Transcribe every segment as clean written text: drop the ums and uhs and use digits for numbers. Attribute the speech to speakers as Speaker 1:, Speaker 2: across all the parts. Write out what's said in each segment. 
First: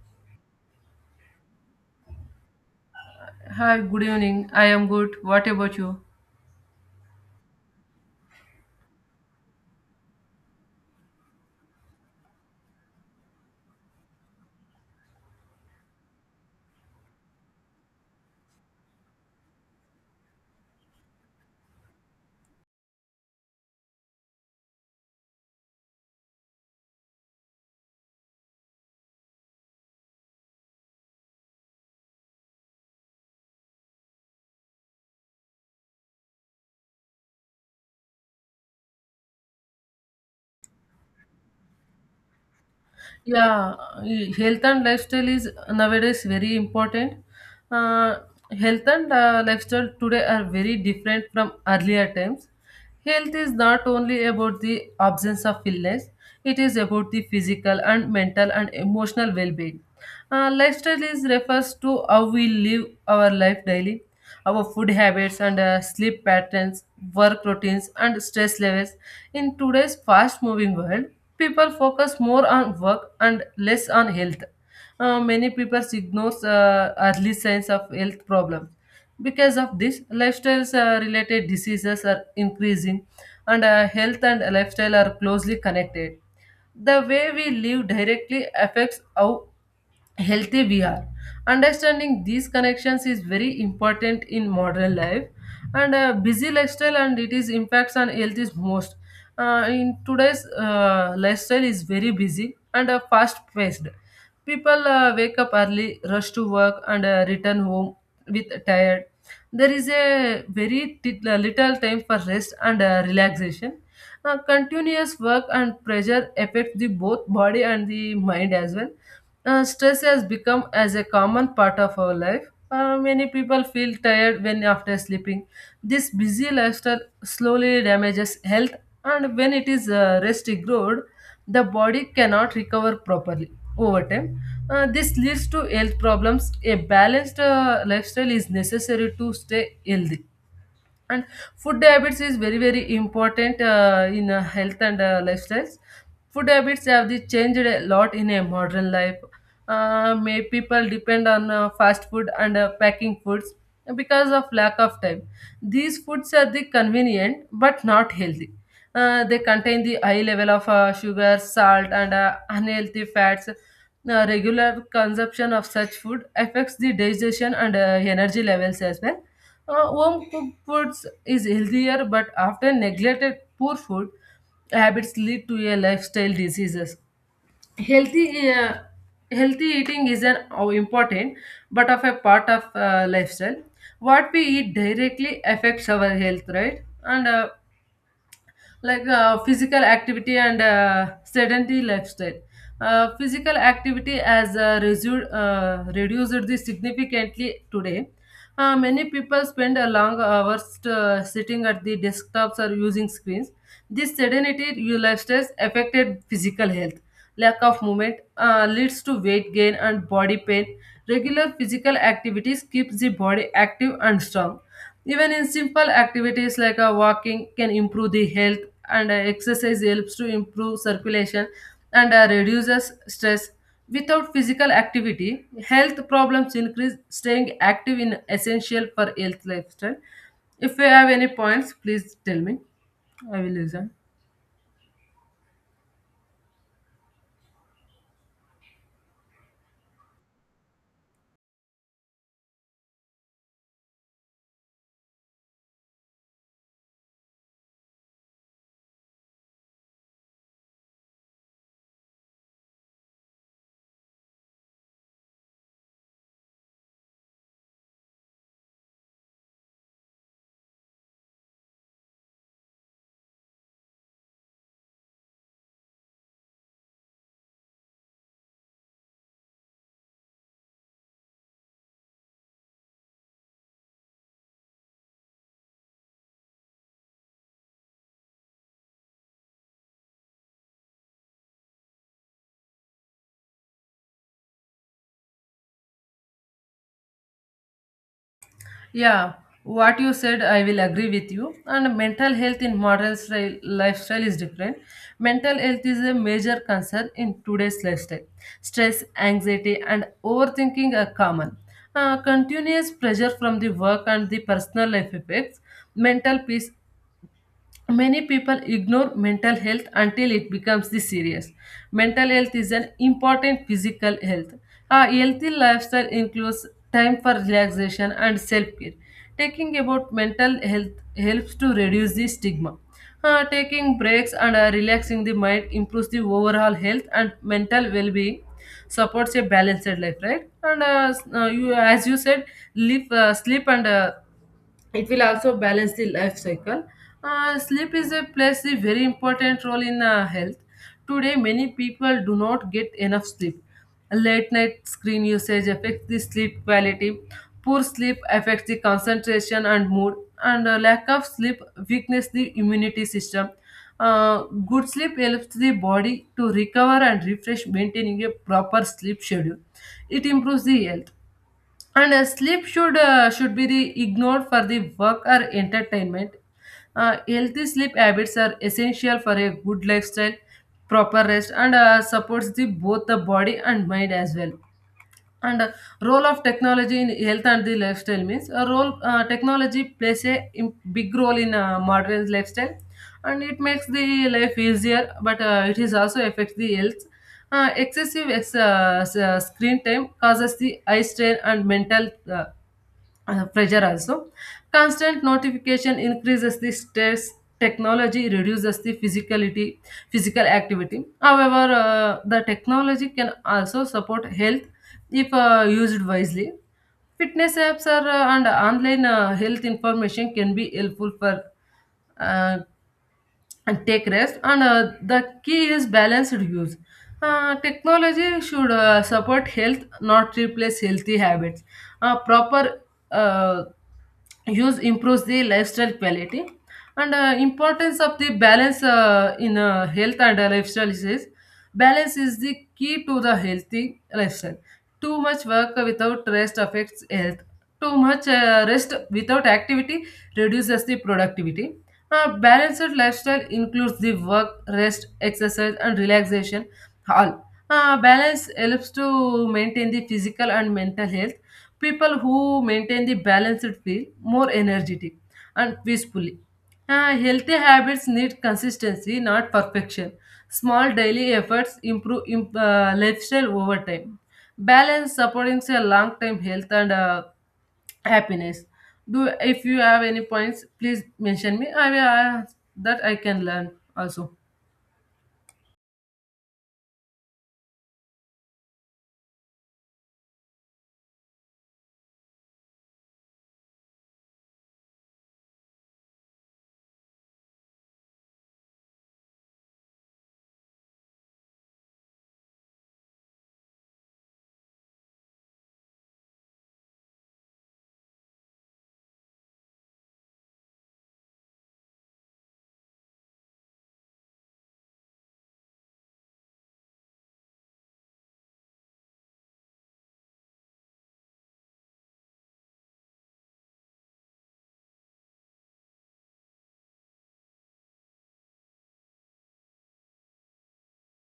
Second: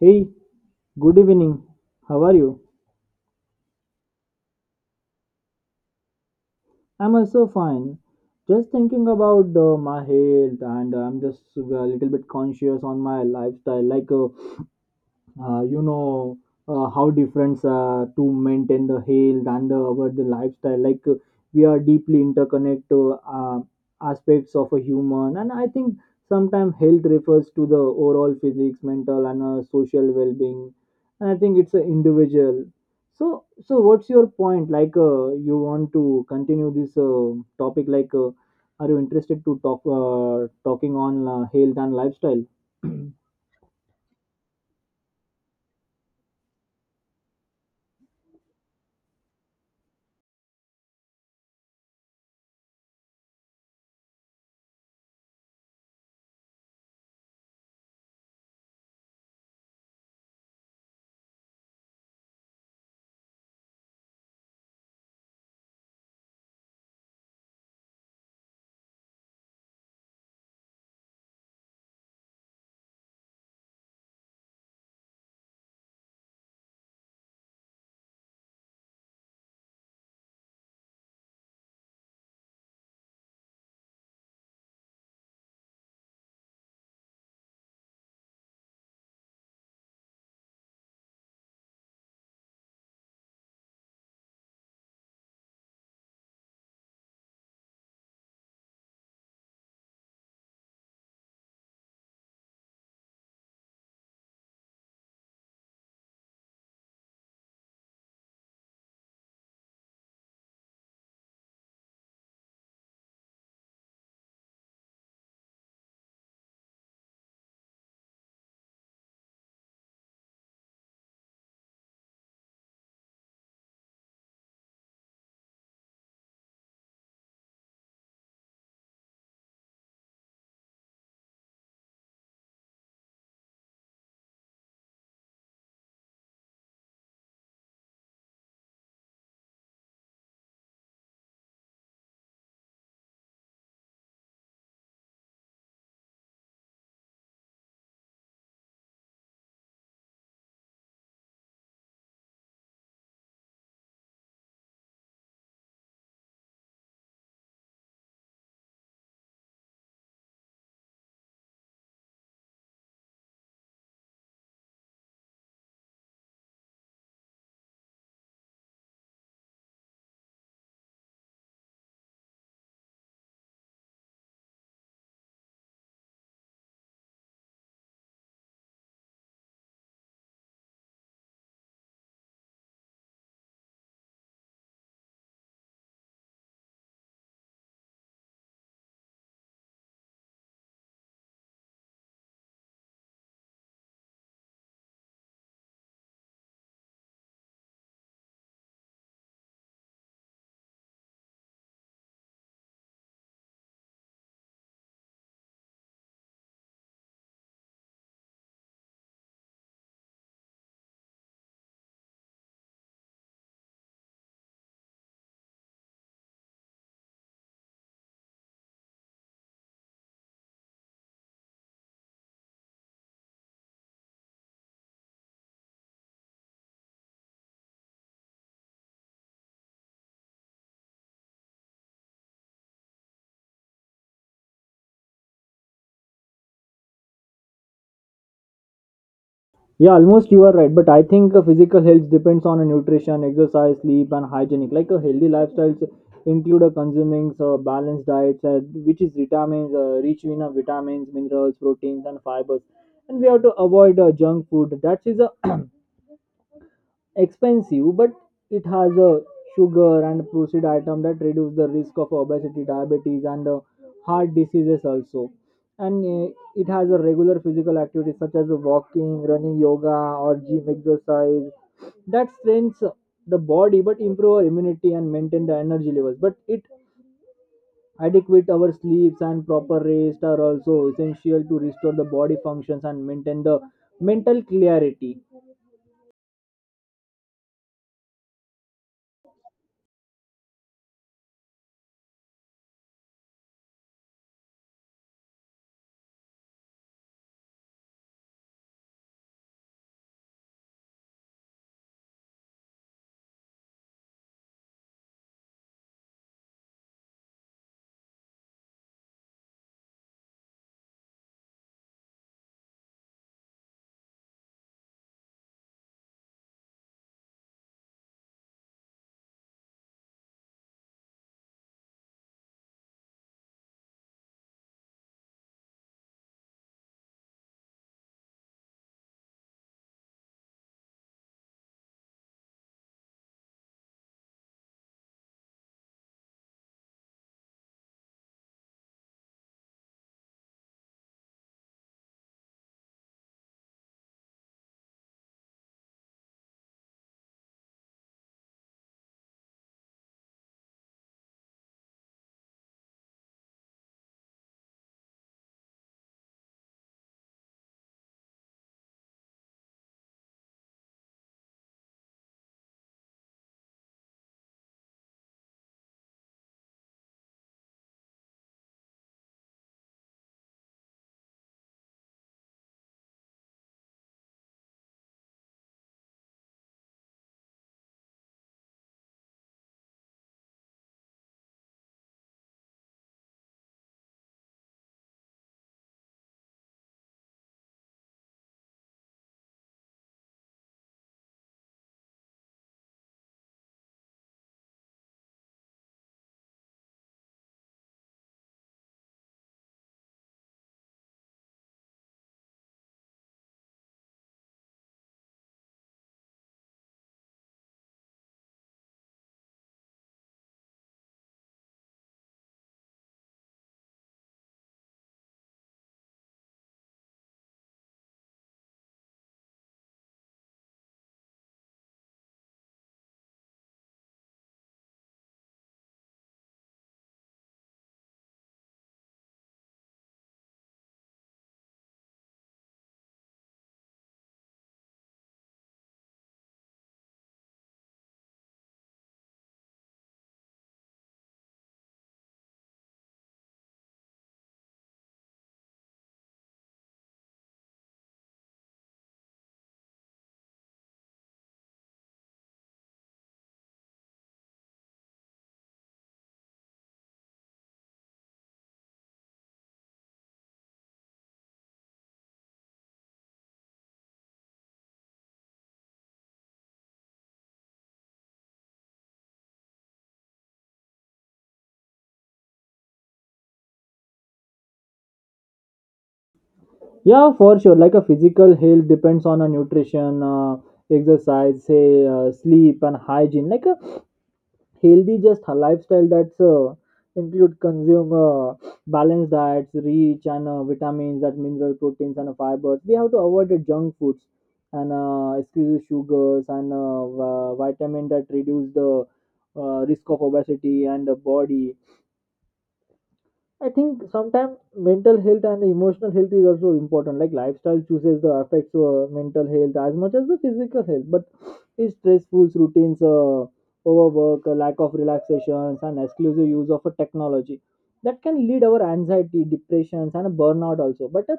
Speaker 1: Hey, good evening. How are you?
Speaker 2: Hi, good evening. I am good. What about you?
Speaker 1: I'm also fine. Just thinking about my health, and I'm just a little bit conscious on my lifestyle. Like, uh, you know how different to maintain the health and the, our the lifestyle like we are deeply interconnected aspects of a human. And I think sometimes health refers to the overall physics mental and social well-being, and I think it's an individual. So what's your point? Like, you want to continue this topic? Like, are you interested to talking on health and lifestyle?
Speaker 2: Yeah, health and lifestyle is nowadays very important. Uh, Health and lifestyle today are very different from earlier times. Health is not only about the absence of illness, it is about the physical and mental and emotional well being. Lifestyle is refers to how we live our life daily. Our food habits and sleep patterns, work routines, and stress levels. In today's fast moving world, people focus more on work and less on health. Many people ignore early signs of health problems. Because of this, lifestyles related diseases are increasing, and health and lifestyle are closely connected. The way we live directly affects how healthy we are. Understanding these connections is very important in modern life, and busy lifestyle and it is impacts on health is most. In today's lifestyle is very busy and fast paced. People wake up early, rush to work, and return home with tired. There is a very little time for rest and relaxation. Continuous work and pressure affect the both body and the mind as well. Stress has become as a common part of our life. Many people feel tired when after sleeping. This busy lifestyle slowly damages health, and when it is rest ignored, the body cannot recover properly over time. This leads to health problems. A balanced lifestyle is necessary to stay healthy, and food habits is very very important in health and lifestyles. Food habits have the changed a lot in a modern life. May people depend on fast food and packing foods because of lack of time. These foods are the convenient but not healthy. They contain the high level of sugar, salt, and unhealthy fats. Regular consumption of such food affects the digestion and energy levels as well. Home cooked foods is healthier, but often neglected poor food habits lead to a lifestyle diseases. Healthy, uh, healthy eating is an important, but of a part of lifestyle. What we eat directly affects our health, right? And like physical activity and sedentary lifestyle. Physical activity has reduced this significantly today. Many people spend a long hours sitting at the desktops or using screens. This sedentary lifestyle affected physical health. Lack of movement leads to weight gain and body pain. Regular physical activities keeps the body active and strong, even in simple activities like walking can improve the health, and exercise helps to improve circulation and reduces stress. Without physical activity, health problems increase. Staying active is essential for health lifestyle. If you have any points, please tell me. I will listen.
Speaker 1: Yeah, almost you are right. But I think physical health depends on a nutrition, exercise, sleep, and hygienic. Like a healthy lifestyles include a consuming balanced diets, rich in vitamins, minerals, proteins, and fibers. And we have to avoid junk food. That is a expensive, but it has a sugar and processed item that reduce the risk of obesity, diabetes, and heart diseases also. And it has a regular physical activity such as walking, running, yoga, or gym exercise that strains the body but improve our immunity and maintain the energy levels. But it adequate our sleeps and proper rest are also essential to restore the body functions and maintain the mental clarity.
Speaker 2: Yeah, what you said, I will agree with you. And mental health in modern lifestyle is different. Mental health is a major concern in today's lifestyle. Stress, anxiety, and overthinking are common. Continuous pressure from the work and the personal life affects mental peace. Many people ignore mental health until it becomes this serious. Mental health is an important physical health. A healthy lifestyle includes time for relaxation and self care. Taking about mental health helps to reduce the stigma. Taking breaks and relaxing the mind improves the overall health and mental well being, supports a balanced life, right? And you, as you said, live, sleep and it will also balance the life cycle. Sleep is a plays a very important role in health. Today many people do not get enough sleep. Late night screen usage affects the sleep quality. Poor sleep affects the concentration and mood, and lack of sleep weakens the immunity system. Uh, Good sleep helps the body to recover and refresh. Maintaining a proper sleep schedule, it improves the health, and sleep should be the ignored for the work or entertainment. Healthy sleep habits are essential for a good lifestyle. Proper rest and supports the both the body and mind as well. And role of technology in health and the lifestyle means a role. Technology plays a big role in modern lifestyle, and it makes the life easier, but it is also affects the health. Excessive screen time causes the eye strain and mental pressure also. Constant notification increases the stress. Technology reduces the physical activity. However, the technology can also support health if used wisely. Fitness apps and online health information can be helpful for uh, and take rest, and the key is balanced use. Technology should support health, not replace healthy habits. Proper uh, use improves the lifestyle quality, and importance of the balance in health and lifestyle is. Balance is the key to the healthy lifestyle. Too much work without rest affects health. Too much rest without activity reduces the productivity. A balanced lifestyle includes the work, rest, exercise, and relaxation. All. Balance helps to maintain the physical and mental health. People who maintain the balanced feel more energetic and peaceful. Healthy habits need consistency, not perfection. Small daily efforts improve lifestyle over time. Balance supporting a long term health and happiness. Do if you have any points, please mention me. I will that I can learn also.
Speaker 1: Yeah, for sure. Like a physical health depends on a nutrition, exercise, say sleep and hygiene. Like a healthy just a lifestyle that's include consume balanced diets, rich and vitamins, that mineral proteins and fibers. We have to avoid the junk foods and excuse sugars and vitamin that reduce the risk of obesity and the body. I think sometimes mental health and emotional health is also important. Like lifestyle chooses the affects mental health as much as the physical health. But it's stressful routines, overwork, lack of relaxations, and exclusive use of a technology that can lead our anxiety, depressions, and a burnout also. But a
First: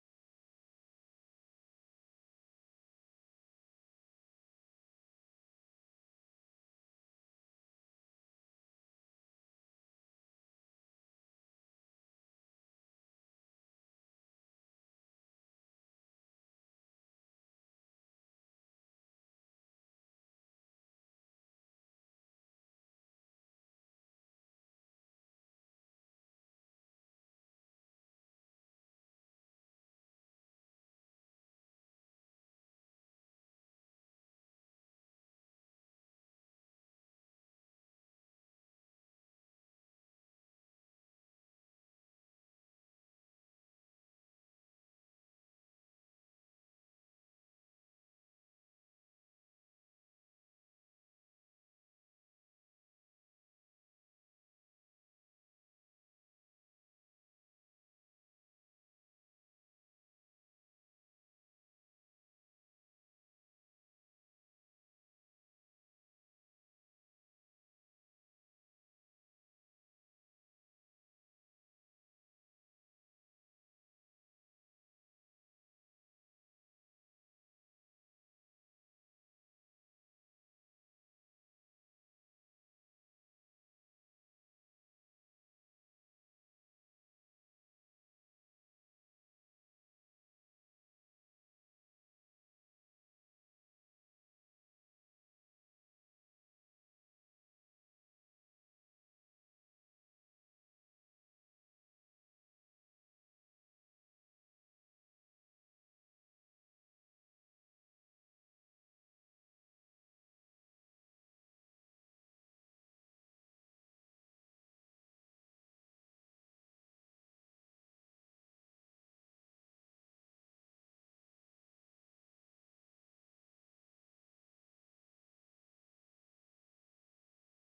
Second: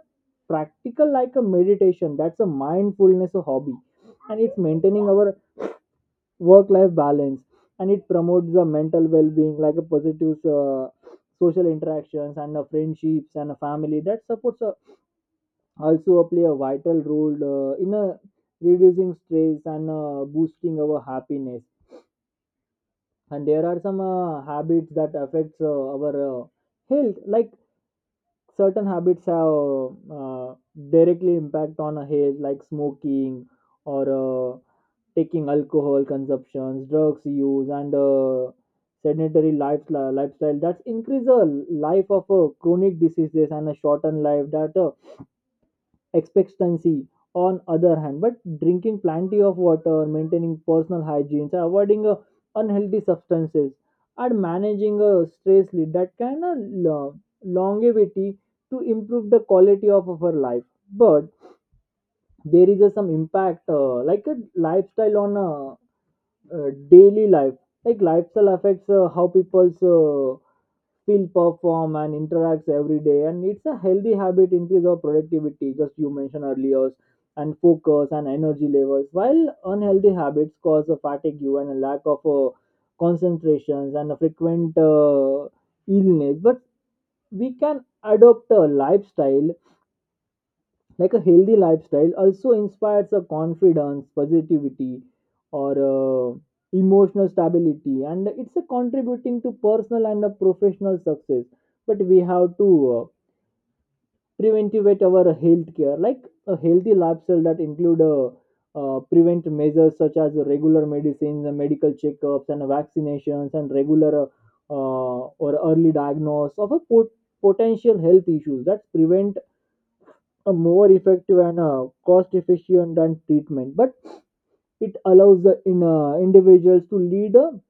Speaker 1: practical like a meditation, that's a mindfulness a hobby, and it's maintaining our work life balance, and it promotes the mental well being like a positive social interactions and friendships and a family that supports also play a vital role in reducing stress and boosting our happiness. And there are some habits that affects our health, like certain habits have directly impact on a health like smoking or taking alcohol consumptions, drugs use, and sedentary lifestyle that's increase the life of chronic diseases and a shorten life that expectancy. On other hand, but drinking plenty of water, maintaining personal hygiene, so avoiding unhealthy substances and managing a stress lead that can longevity to improve the quality of our life. But there is a some impact like a lifestyle on daily life. Like lifestyle affects how people's feel perform and interacts every day, and it's a healthy habit increase of productivity just you mentioned earlier, and focus and energy levels, while unhealthy habits cause a fatigue and a lack of concentrations and a frequent illness. But we can adopt a lifestyle like a healthy lifestyle also inspires a confidence positivity or emotional stability, and it's a contributing to personal and a professional success. But we have to uh, preventivate our health care. Like a healthy lifestyle that include prevent measures such as regular medicines and medical checkups and vaccinations and regular or early diagnosis of a potential health issues that prevent a more effective and cost efficient and treatment. But it allows the individuals to lead a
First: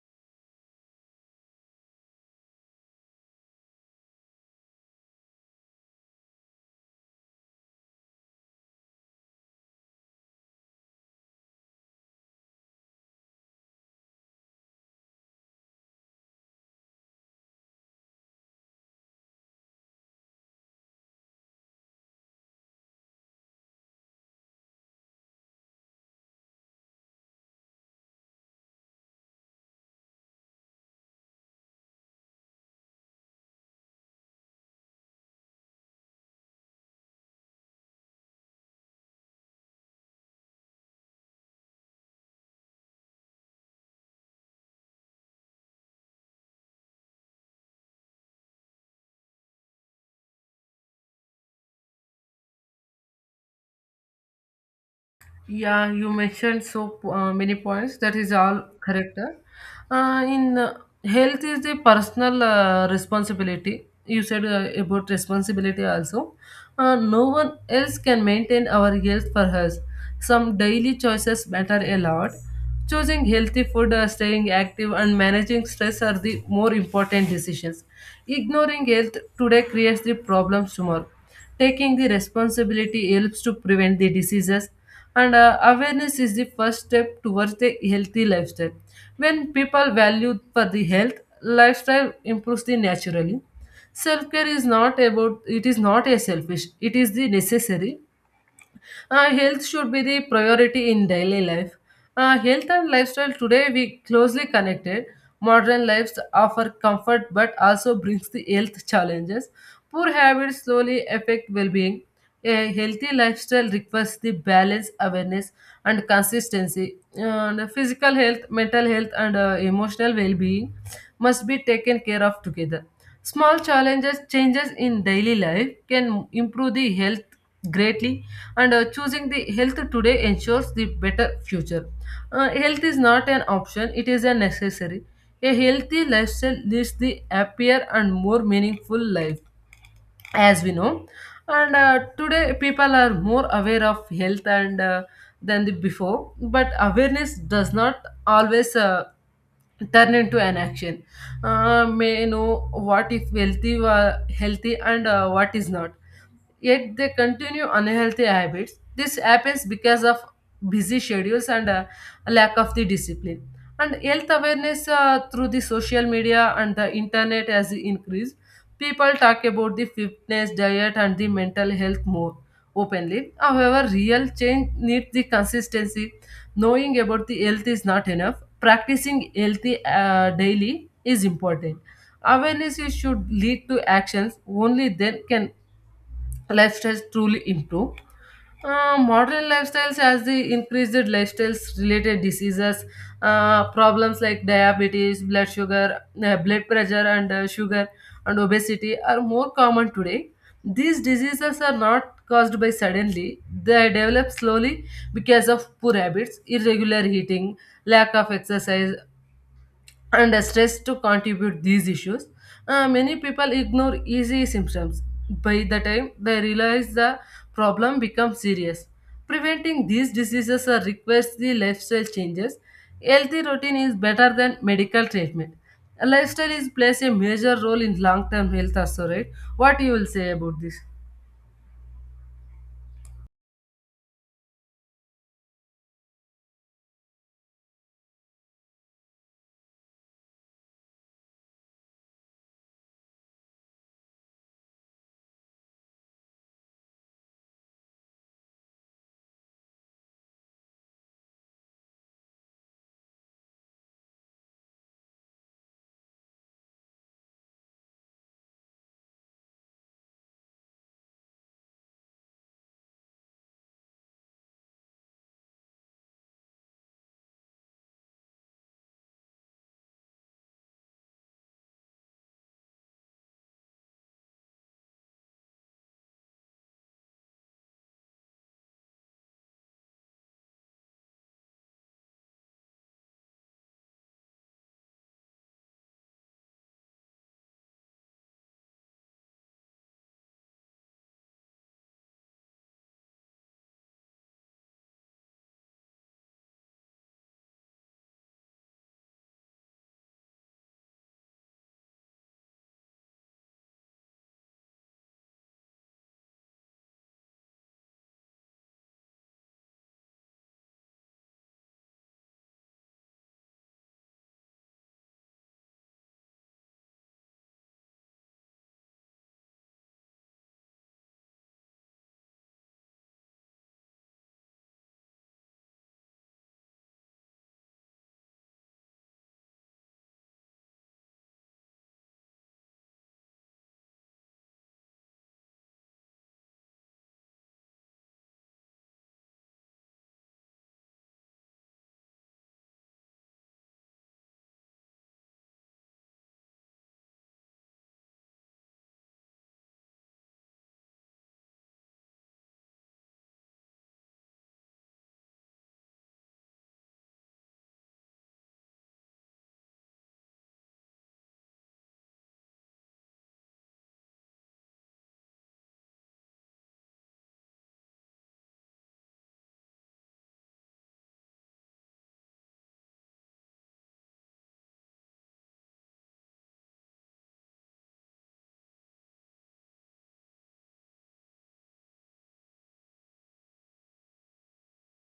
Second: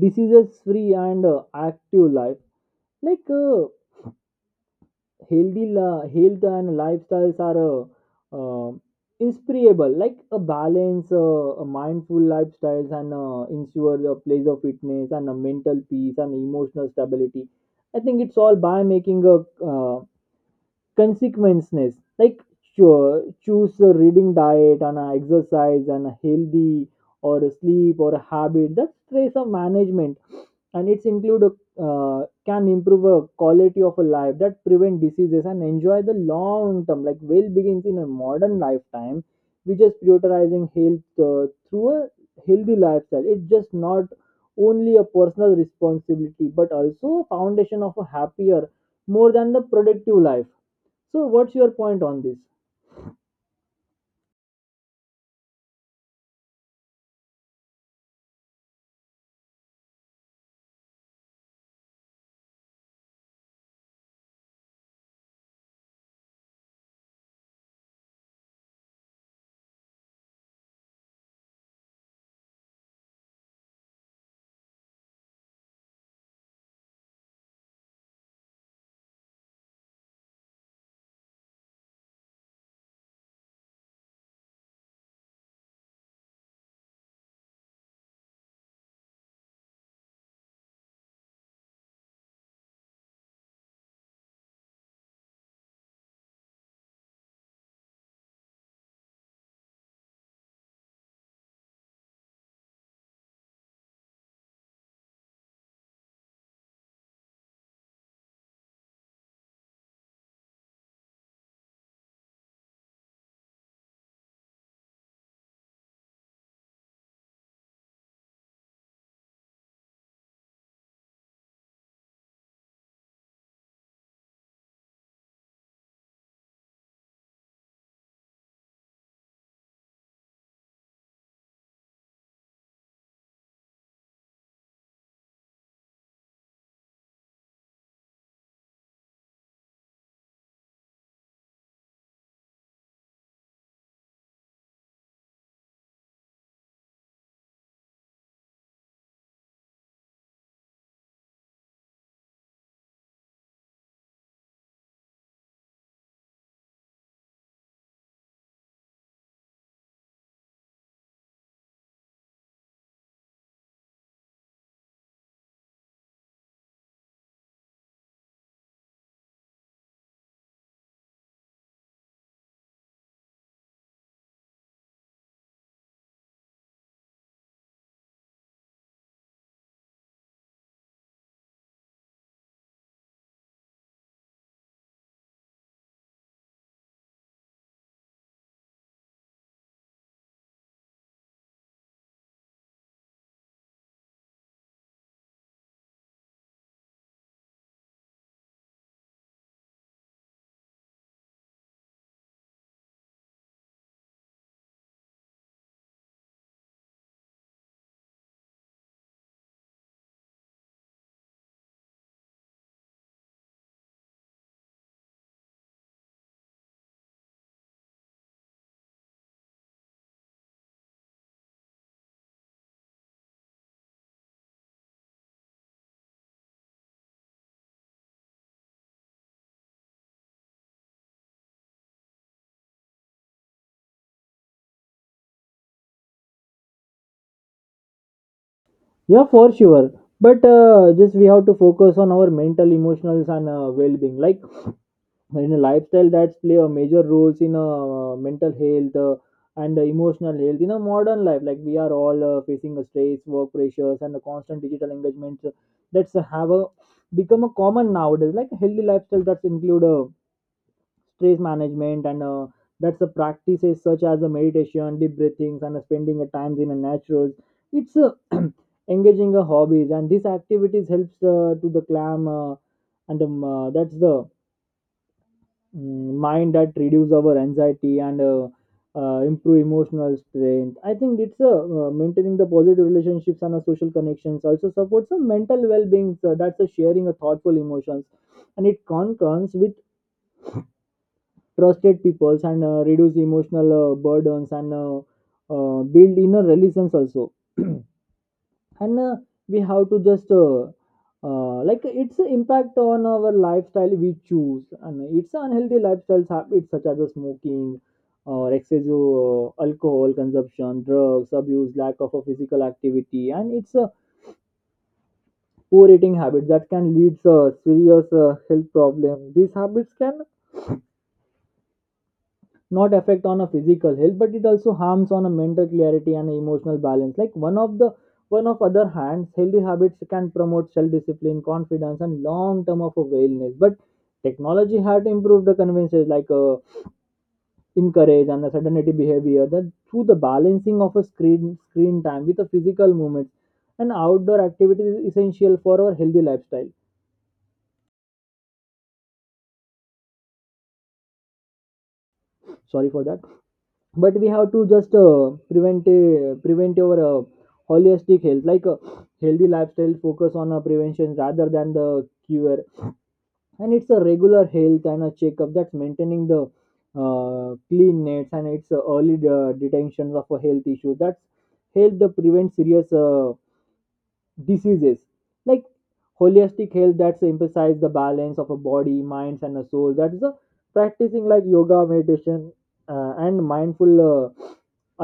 Speaker 1: diseases free and active life. Like health and lifestyles are uh, inspirable like a balance a mindful lifestyles and ensure the place of fitness and a mental peace and emotional stability. I think it's all by making a uh, consequences like sure choose a reading diet and a exercise and a healthy or a sleep or a habit that's trace of management, and it's include a can improve a quality of a life that prevent diseases and enjoy the long term like well begins in a modern lifetime. We just prioritizing health through a healthy lifestyle. It's just not only a personal responsibility but also a foundation of a happier more than the productive life. So, what's your point on this?
Speaker 2: Yeah, you mentioned so many points. That is all correct. In Health is the personal responsibility. You said about responsibility also. No one else can maintain our health for us. Some daily choices matter a lot. Choosing healthy food, staying active, and managing stress are the more important decisions. Ignoring health today creates the problems tomorrow. Taking the responsibility helps to prevent the diseases, and awareness is the first step towards the healthy lifestyle. When people value for the health, lifestyle improves the naturally. Self care is not about, it is not a selfish, it is the necessary. Health should be the priority in daily life. Health and lifestyle today we closely connected. Modern lives offer comfort but also brings the health challenges. Poor habits slowly affect well-being. A healthy lifestyle requires the balance, awareness, and consistency. And physical health, mental health, and emotional well-being must be taken care of together. Small changes in daily life can improve the health greatly, and choosing the health today ensures the better future. Health is not an option, it is a necessary. A healthy lifestyle leads the happier and more meaningful life, as we know. And today people are more aware of health and than the before, but awareness does not always turn into an action. May know what is healthy and what is not, yet they continue unhealthy habits. This happens because of busy schedules and a lack of the discipline. And health awareness through the social media and the internet has increased. People talk about the fitness, diet, and the mental health more openly. However, real change needs the consistency. Knowing about the health is not enough. Practicing healthy daily is important. Awareness is should lead to actions. Only then can lifestyles truly improve. Modern lifestyles as the increased lifestyles related diseases, problems like diabetes, blood sugar, blood pressure, and sugar and obesity are more common today. These diseases are not caused by suddenly; they develop slowly because of poor habits, irregular eating, lack of exercise, and the stress to contribute these issues. Many people ignore easy symptoms. By the time they realize, the problem becomes serious. Preventing these diseases requires the lifestyle changes. Healthy routine is better than medical treatment. A lifestyle is plays a major role in long term health also, right? What you will say about this?
Speaker 1: Yeah, for sure. But just we have to focus on our mental, emotional, and well-being. Like in a lifestyle that's play a major roles in mental health and emotional health in a modern life. Like we are all facing a stress, work pressures, and the constant digital engagements that's have a, become a common nowadays. Like a healthy lifestyle that's include stress management and that's the practices such as the meditation deep breathings and spending a time in a natural. It's engaging a hobbies, and these activities helps to the clam and that's the mind that reduce our anxiety and improve emotional strength. I think it's maintaining the positive relationships and social connections also supports some mental well-being. So that's a sharing of thoughtful emotions, and it concurs with trusted peoples and reduce emotional burdens and build inner relations also. And uh, we have to just like it's an impact on our lifestyle we choose, and it's unhealthy lifestyles habits such as the smoking or excessive alcohol consumption drugs abuse lack of a physical activity, and it's a poor eating habit that can lead to serious health problem. These habits can not affect on a physical health, but it also harms on a mental clarity and emotional balance. Like one of other hands, healthy habits can promote self discipline confidence and long term of a wellness. But technology had improved the conveniences like encourage and the sedentary behavior, that through the balancing of a screen time with a physical movement and outdoor activities is essential for our healthy lifestyle. Sorry for that. But we have to just prevent your holistic health. Like healthy lifestyle focus on prevention rather than the cure, and it's a regular health and a checkup that's maintaining the clean nets, and it's early detection of a health issue that's help the prevent serious diseases. Like holistic health that's emphasize the balance of a body minds and a soul. That's the practicing like yoga meditation and mindful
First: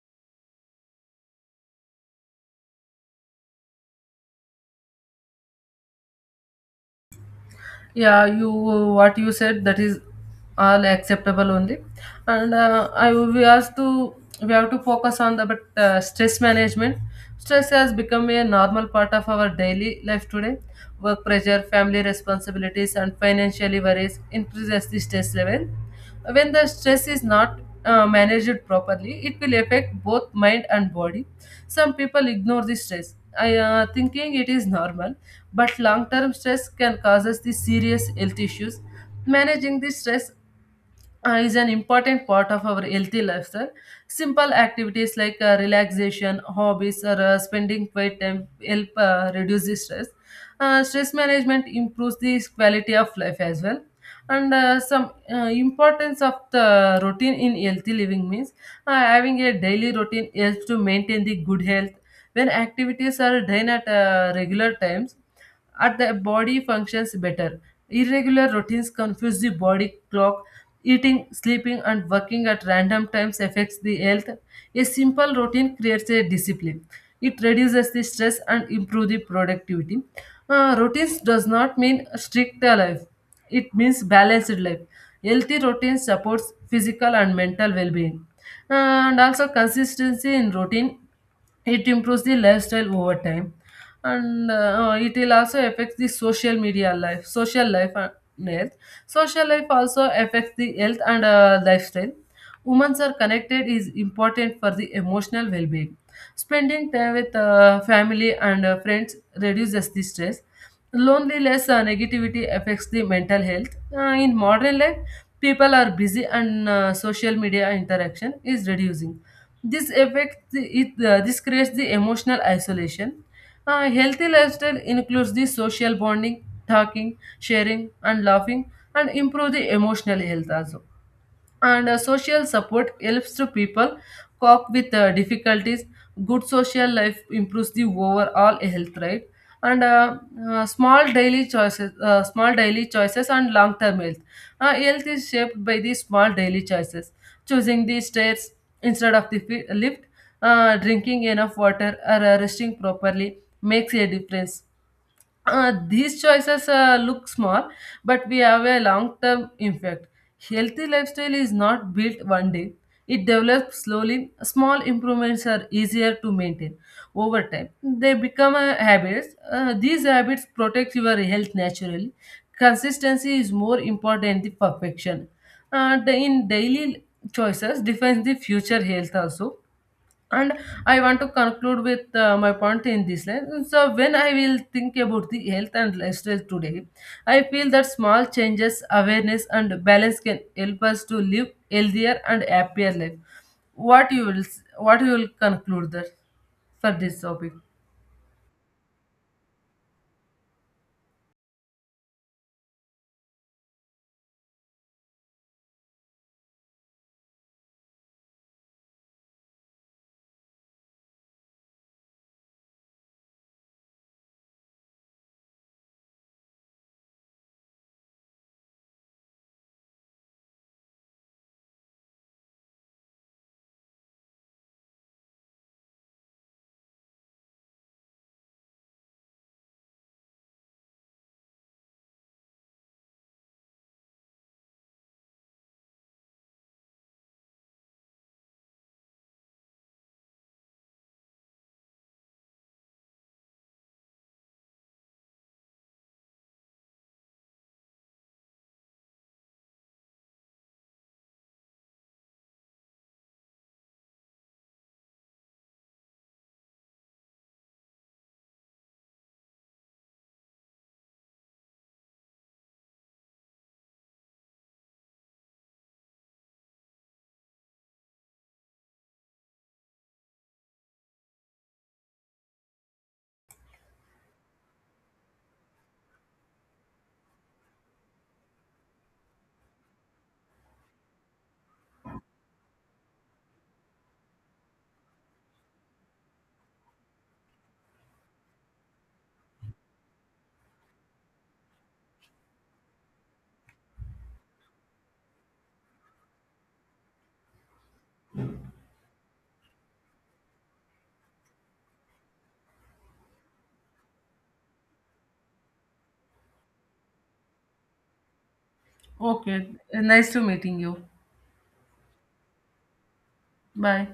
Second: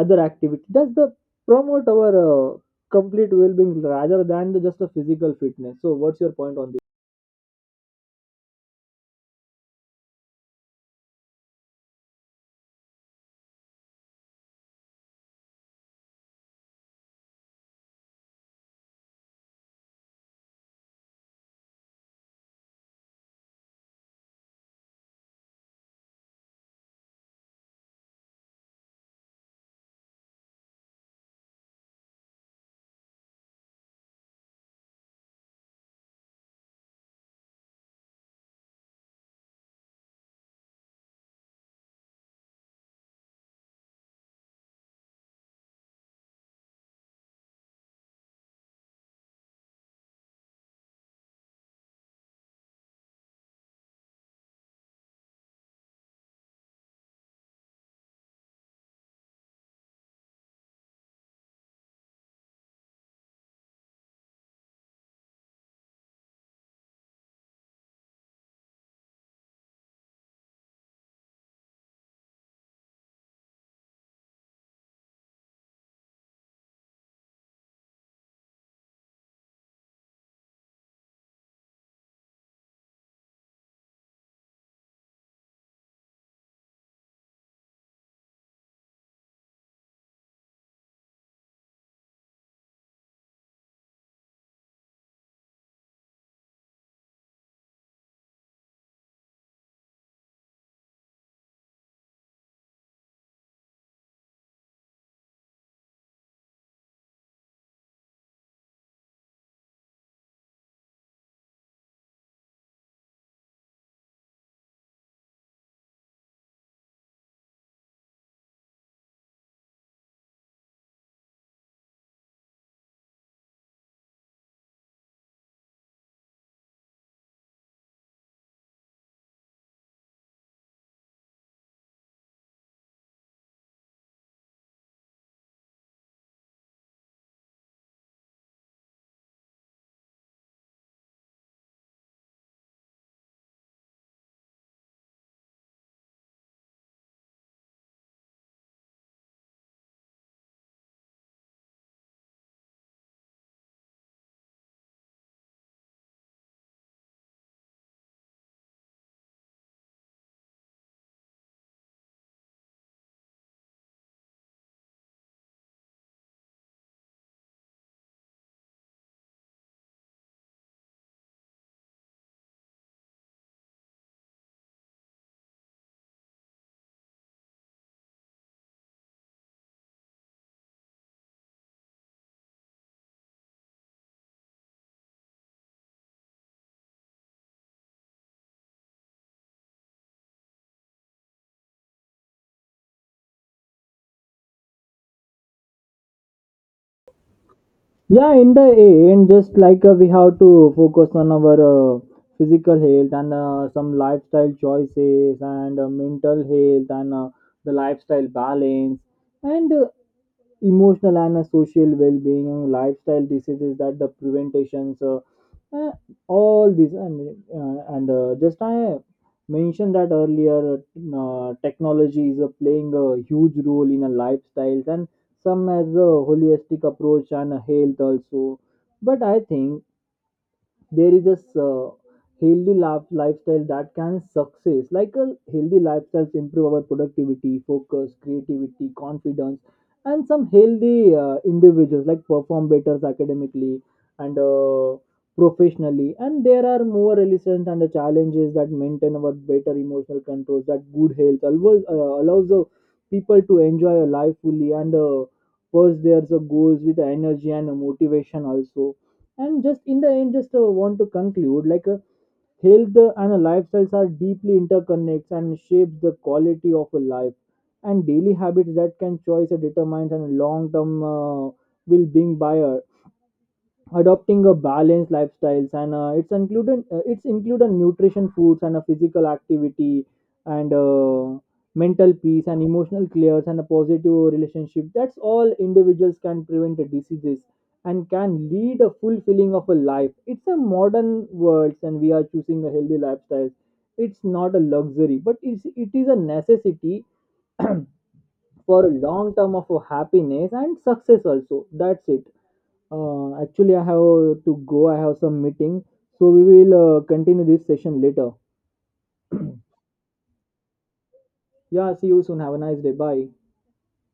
Speaker 1: other activity that's the promote our complete well-being rather than the, just a physical fitness. So what's your point on this?
Speaker 2: Yeah, you what you said that is all acceptable only. And I we have to focus on the but stress management. Stress has become a normal part of our daily life today. Work pressure, family responsibilities and financial worries increases the stress level. When the stress is not managed properly, it will affect both mind and body. Some people ignore the stress, thinking it is normal, but long term stress can cause us the serious health issues. Managing the stress is an important part of our healthy lifestyle. Simple activities like relaxation, hobbies, or spending quiet time help reduce the stress. Stress management improves the quality of life as well. And some importance of the routine in healthy living means having a daily routine helps to maintain the good health. When activities are done at regular times, at the body functions better. Irregular routines confuse the body clock. Eating, sleeping, and working at random times affects the health. A simple routine creates a discipline. It reduces the stress and improves the productivity. Routines does not mean strict life. It means balanced life. Healthy routine supports physical and mental well-being. And also consistency in routine, it improves the lifestyle over time, and it will also affect the social life and health. Social life also affects the health and lifestyle. Women are connected is important for the emotional well-being. Spending time with family and friends reduces the stress. Loneliness and negativity affects the mental health. In modern life people are busy, and social media interaction is reducing. This affects it. This creates the emotional isolation. A healthy lifestyle includes the social bonding, talking, sharing, and laughing, and improve the emotional health also, and social support helps to people cope with difficulties. Good social life improves the overall health, right? And small daily choices and long term health. Health is shaped by the small daily choices. Choosing the stairs instead of the lift, drinking enough water or resting properly makes a difference. These choices look small, but we have a long term impact. Healthy lifestyle is not built one day, it develops slowly. Small improvements are easier to maintain over time. They become habits. These habits protect your health naturally. Consistency is more important than perfection. In daily choices defines the future health also. And I want to conclude with my point in this line, so when I will think about the health and lifestyle today, I feel that small changes, awareness and balance can help us to live healthier and happier life. What you will conclude that for this topic?
Speaker 1: Yeah, in the end, just like we have to focus on our physical health and some lifestyle choices and mental health and the lifestyle balance and emotional and social well-being and lifestyle diseases that the preventations, uh, all these, and just I mentioned that earlier. Uh, technology is playing a huge role in a lifestyles and some as a holistic approach and a health also. But I think there is a lifestyle that can success like a healthy lifestyles improve our productivity focus creativity confidence, and some healthy individuals like perform better academically and professionally, and there are more resistance and the challenges that maintain our better emotional controls, that good health allows the people to enjoy a life fully and pursue their goals with energy and motivation also. And just in the end, just want to conclude like health and lifestyles are deeply interconnected and shapes the quality of a life. And daily habits that can choice determines and long term will being buyer adopting a balanced lifestyles, and it's included nutrition foods and a physical activity and mental peace and emotional clears and a positive relationship, that's all individuals can prevent the diseases and can lead a fulfilling of a life. It's a modern world, and we are choosing a healthy lifestyle. It's not a luxury, but it is a necessity for a long term of a happiness and success also. That's it. Actually, I have to go. I have some meeting. So we will continue this session later.
Speaker 2: Okay. Nice to meeting you.
Speaker 1: Yeah, see you soon. Have a nice day. Bye.
Speaker 2: Bye.